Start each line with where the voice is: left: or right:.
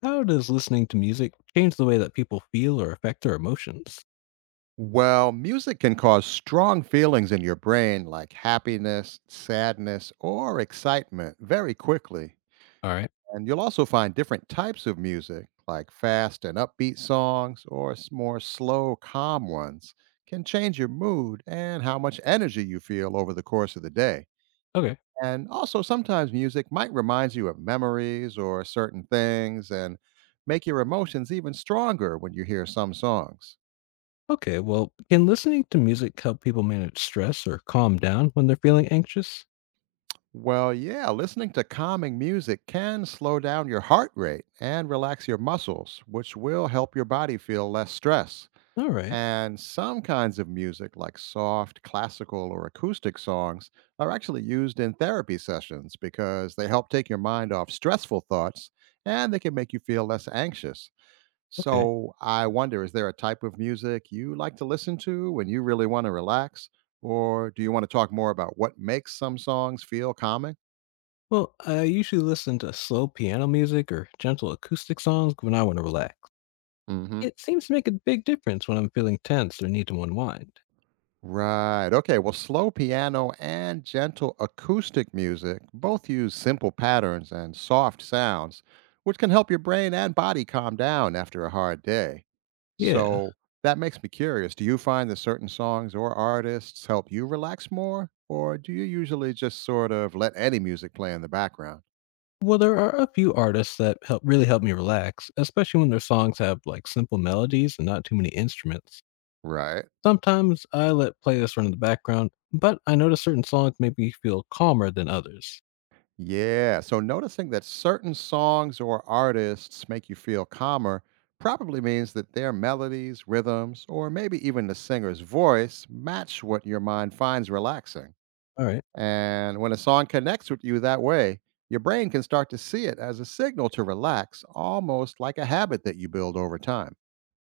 left: How does listening to music change the way that people feel or affect their emotions?
right: Well, music can cause strong feelings in your brain like happiness, sadness, or excitement very quickly.
left: All right.
right: And you'll also find different types of music, like fast and upbeat songs or more slow, calm ones, can change your mood and how much energy you feel over the course of the day.
left: Okay.
right: And also, sometimes music might remind you of memories or certain things and make your emotions even stronger when you hear some songs.
left: Okay, well, can listening to music help people manage stress or calm down when they're feeling anxious?
right: Well, yeah, listening to calming music can slow down your heart rate and relax your muscles, which will help your body feel less stress.
left: All right.
right: And some kinds of music, like soft, classical, or acoustic songs, are actually used in therapy sessions because they help take your mind off stressful thoughts, and they can make you feel less anxious.
left: Okay.
right: So, I wonder, is there a type of music you like to listen to when you really want to relax? Or do you want to talk more about what makes some songs feel calming?
left: Well, I usually listen to slow piano music or gentle acoustic songs when I want to relax.
right: Hmm.
left: It seems to make a big difference when I'm feeling tense or need to unwind.
right: Right. Okay. Well, slow piano and gentle acoustic music both use simple patterns and soft sounds, which can help your brain and body calm down after a hard day.
left: Yeah.
right: So that makes me curious. Do you find that certain songs or artists help you relax more, or do you usually just sort of let any music play in the background?
left: Well, there are a few artists that help really help me relax, especially when their songs have simple melodies and not too many instruments.
right: Right.
left: Sometimes I let playlists run in the background, but I notice certain songs make me feel calmer than others.
right: Yeah. So noticing that certain songs or artists make you feel calmer probably means that their melodies, rhythms, or maybe even the singer's voice match what your mind finds relaxing.
left: All right.
right: And when a song connects with you that way, your brain can start to see it as a signal to relax, almost like a habit that you build over time.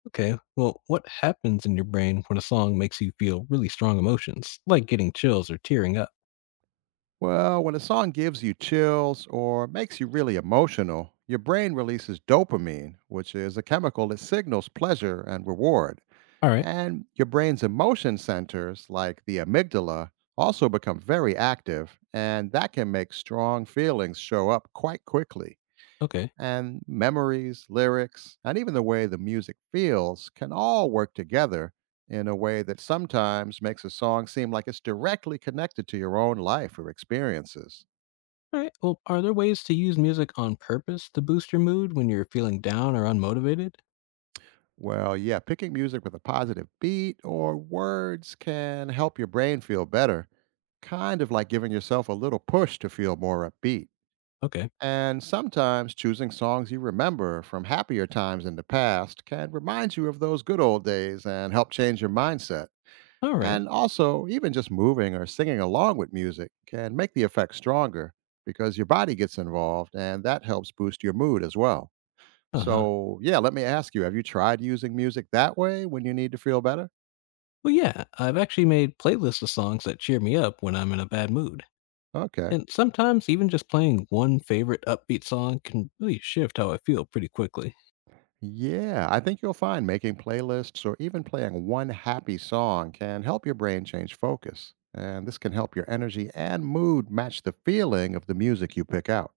left: Okay. Well, what happens in your brain when a song makes you feel really strong emotions, like getting chills or tearing up?
right: Well, when a song gives you chills or makes you really emotional, your brain releases dopamine, which is a chemical that signals pleasure and reward.
left: All right.
right: And your brain's emotion centers, like the amygdala, also become very active, and that can make strong feelings show up quite quickly.
left: Okay.
right: And memories, lyrics, and even the way the music feels can all work together in a way that sometimes makes a song seem like it's directly connected to your own life or experiences.
left: All right. Well, are there ways to use music on purpose to boost your mood when you're feeling down or unmotivated?
right: Well, yeah, picking music with a positive beat or words can help your brain feel better, kind of like giving yourself a little push to feel more upbeat.
left: Okay.
right: And sometimes choosing songs you remember from happier times in the past can remind you of those good old days and help change your mindset.
left: All right.
right: And also, even just moving or singing along with music can make the effect stronger, because your body gets involved and that helps boost your mood as well.
left: Uh huh.
right: So, yeah, let me ask you, have you tried using music that way when you need to feel better?
left: Well, yeah, I've actually made playlists of songs that cheer me up when I'm in a bad mood.
right: Okay.
left: And sometimes even just playing one favorite upbeat song can really shift how I feel pretty quickly.
right: Yeah, I think you'll find making playlists or even playing one happy song can help your brain change focus. And this can help your energy and mood match the feeling of the music you pick out.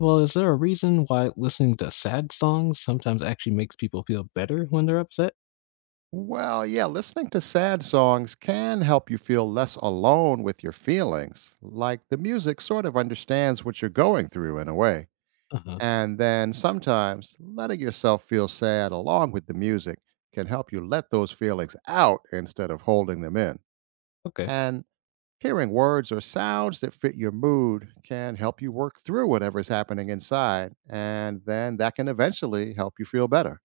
left: Well, is there a reason why listening to sad songs sometimes actually makes people feel better when they're upset?
right: Well, yeah, listening to sad songs can help you feel less alone with your feelings. Like the music sort of understands what you're going through in a way.
left: Uh huh.
right: And then sometimes letting yourself feel sad along with the music can help you let those feelings out instead of holding them in.
left: Okay.
right: And hearing words or sounds that fit your mood can help you work through whatever's happening inside, and then that can eventually help you feel better.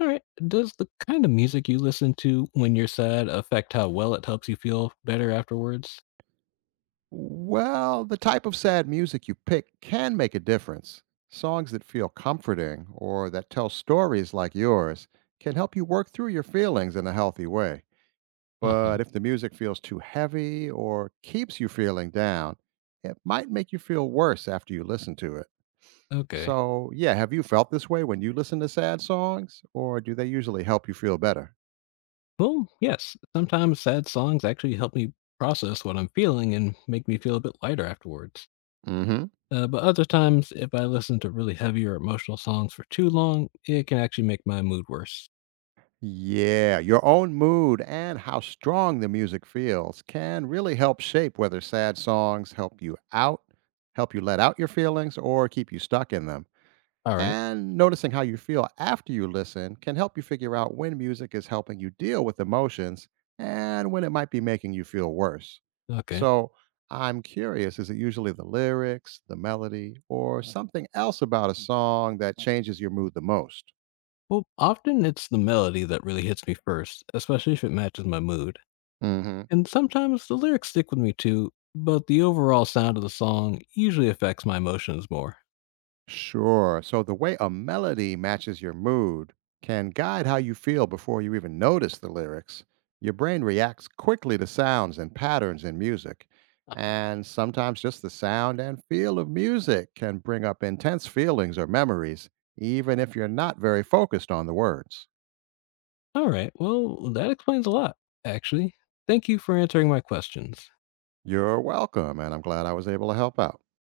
left: All right. Does the kind of music you listen to when you're sad affect how well it helps you feel better afterwards?
right: Well, the type of sad music you pick can make a difference. Songs that feel comforting or that tell stories like yours can help you work through your feelings in a healthy way.
left: Uh huh.
right: But if the music feels too heavy or keeps you feeling down, it might make you feel worse after you listen to it.
left: Okay.
right: So, yeah, have you felt this way when you listen to sad songs, or do they usually help you feel better?
left: Well, yes. Sometimes sad songs actually help me process what I'm feeling and make me feel a bit lighter afterwards.
right: Hmm.
left: But other times, if I listen to really heavy or emotional songs for too long, it can actually make my mood worse.
right: Yeah, your own mood and how strong the music feels can really help shape whether sad songs help you out, help you let out your feelings, or keep you stuck in them.
left: All right.
right: And noticing how you feel after you listen can help you figure out when music is helping you deal with emotions and when it might be making you feel worse.
left: Okay.
right: So, I'm curious, is it usually the lyrics, the melody, or something else about a song that changes your mood the most?
left: Well, often it's the melody that really hits me first, especially if it matches my mood.
right: Hmm.
left: And sometimes the lyrics stick with me too, but the overall sound of the song usually affects my emotions more.
right: Sure. So the way a melody matches your mood can guide how you feel before you even notice the lyrics. Your brain reacts quickly to sounds and patterns in music. And sometimes just the sound and feel of music can bring up intense feelings or memories, even if you're not very focused on the words.
left: All right. Well, that explains a lot, actually. Thank you for answering my questions.
right: You're welcome, and I'm glad I was able to help out.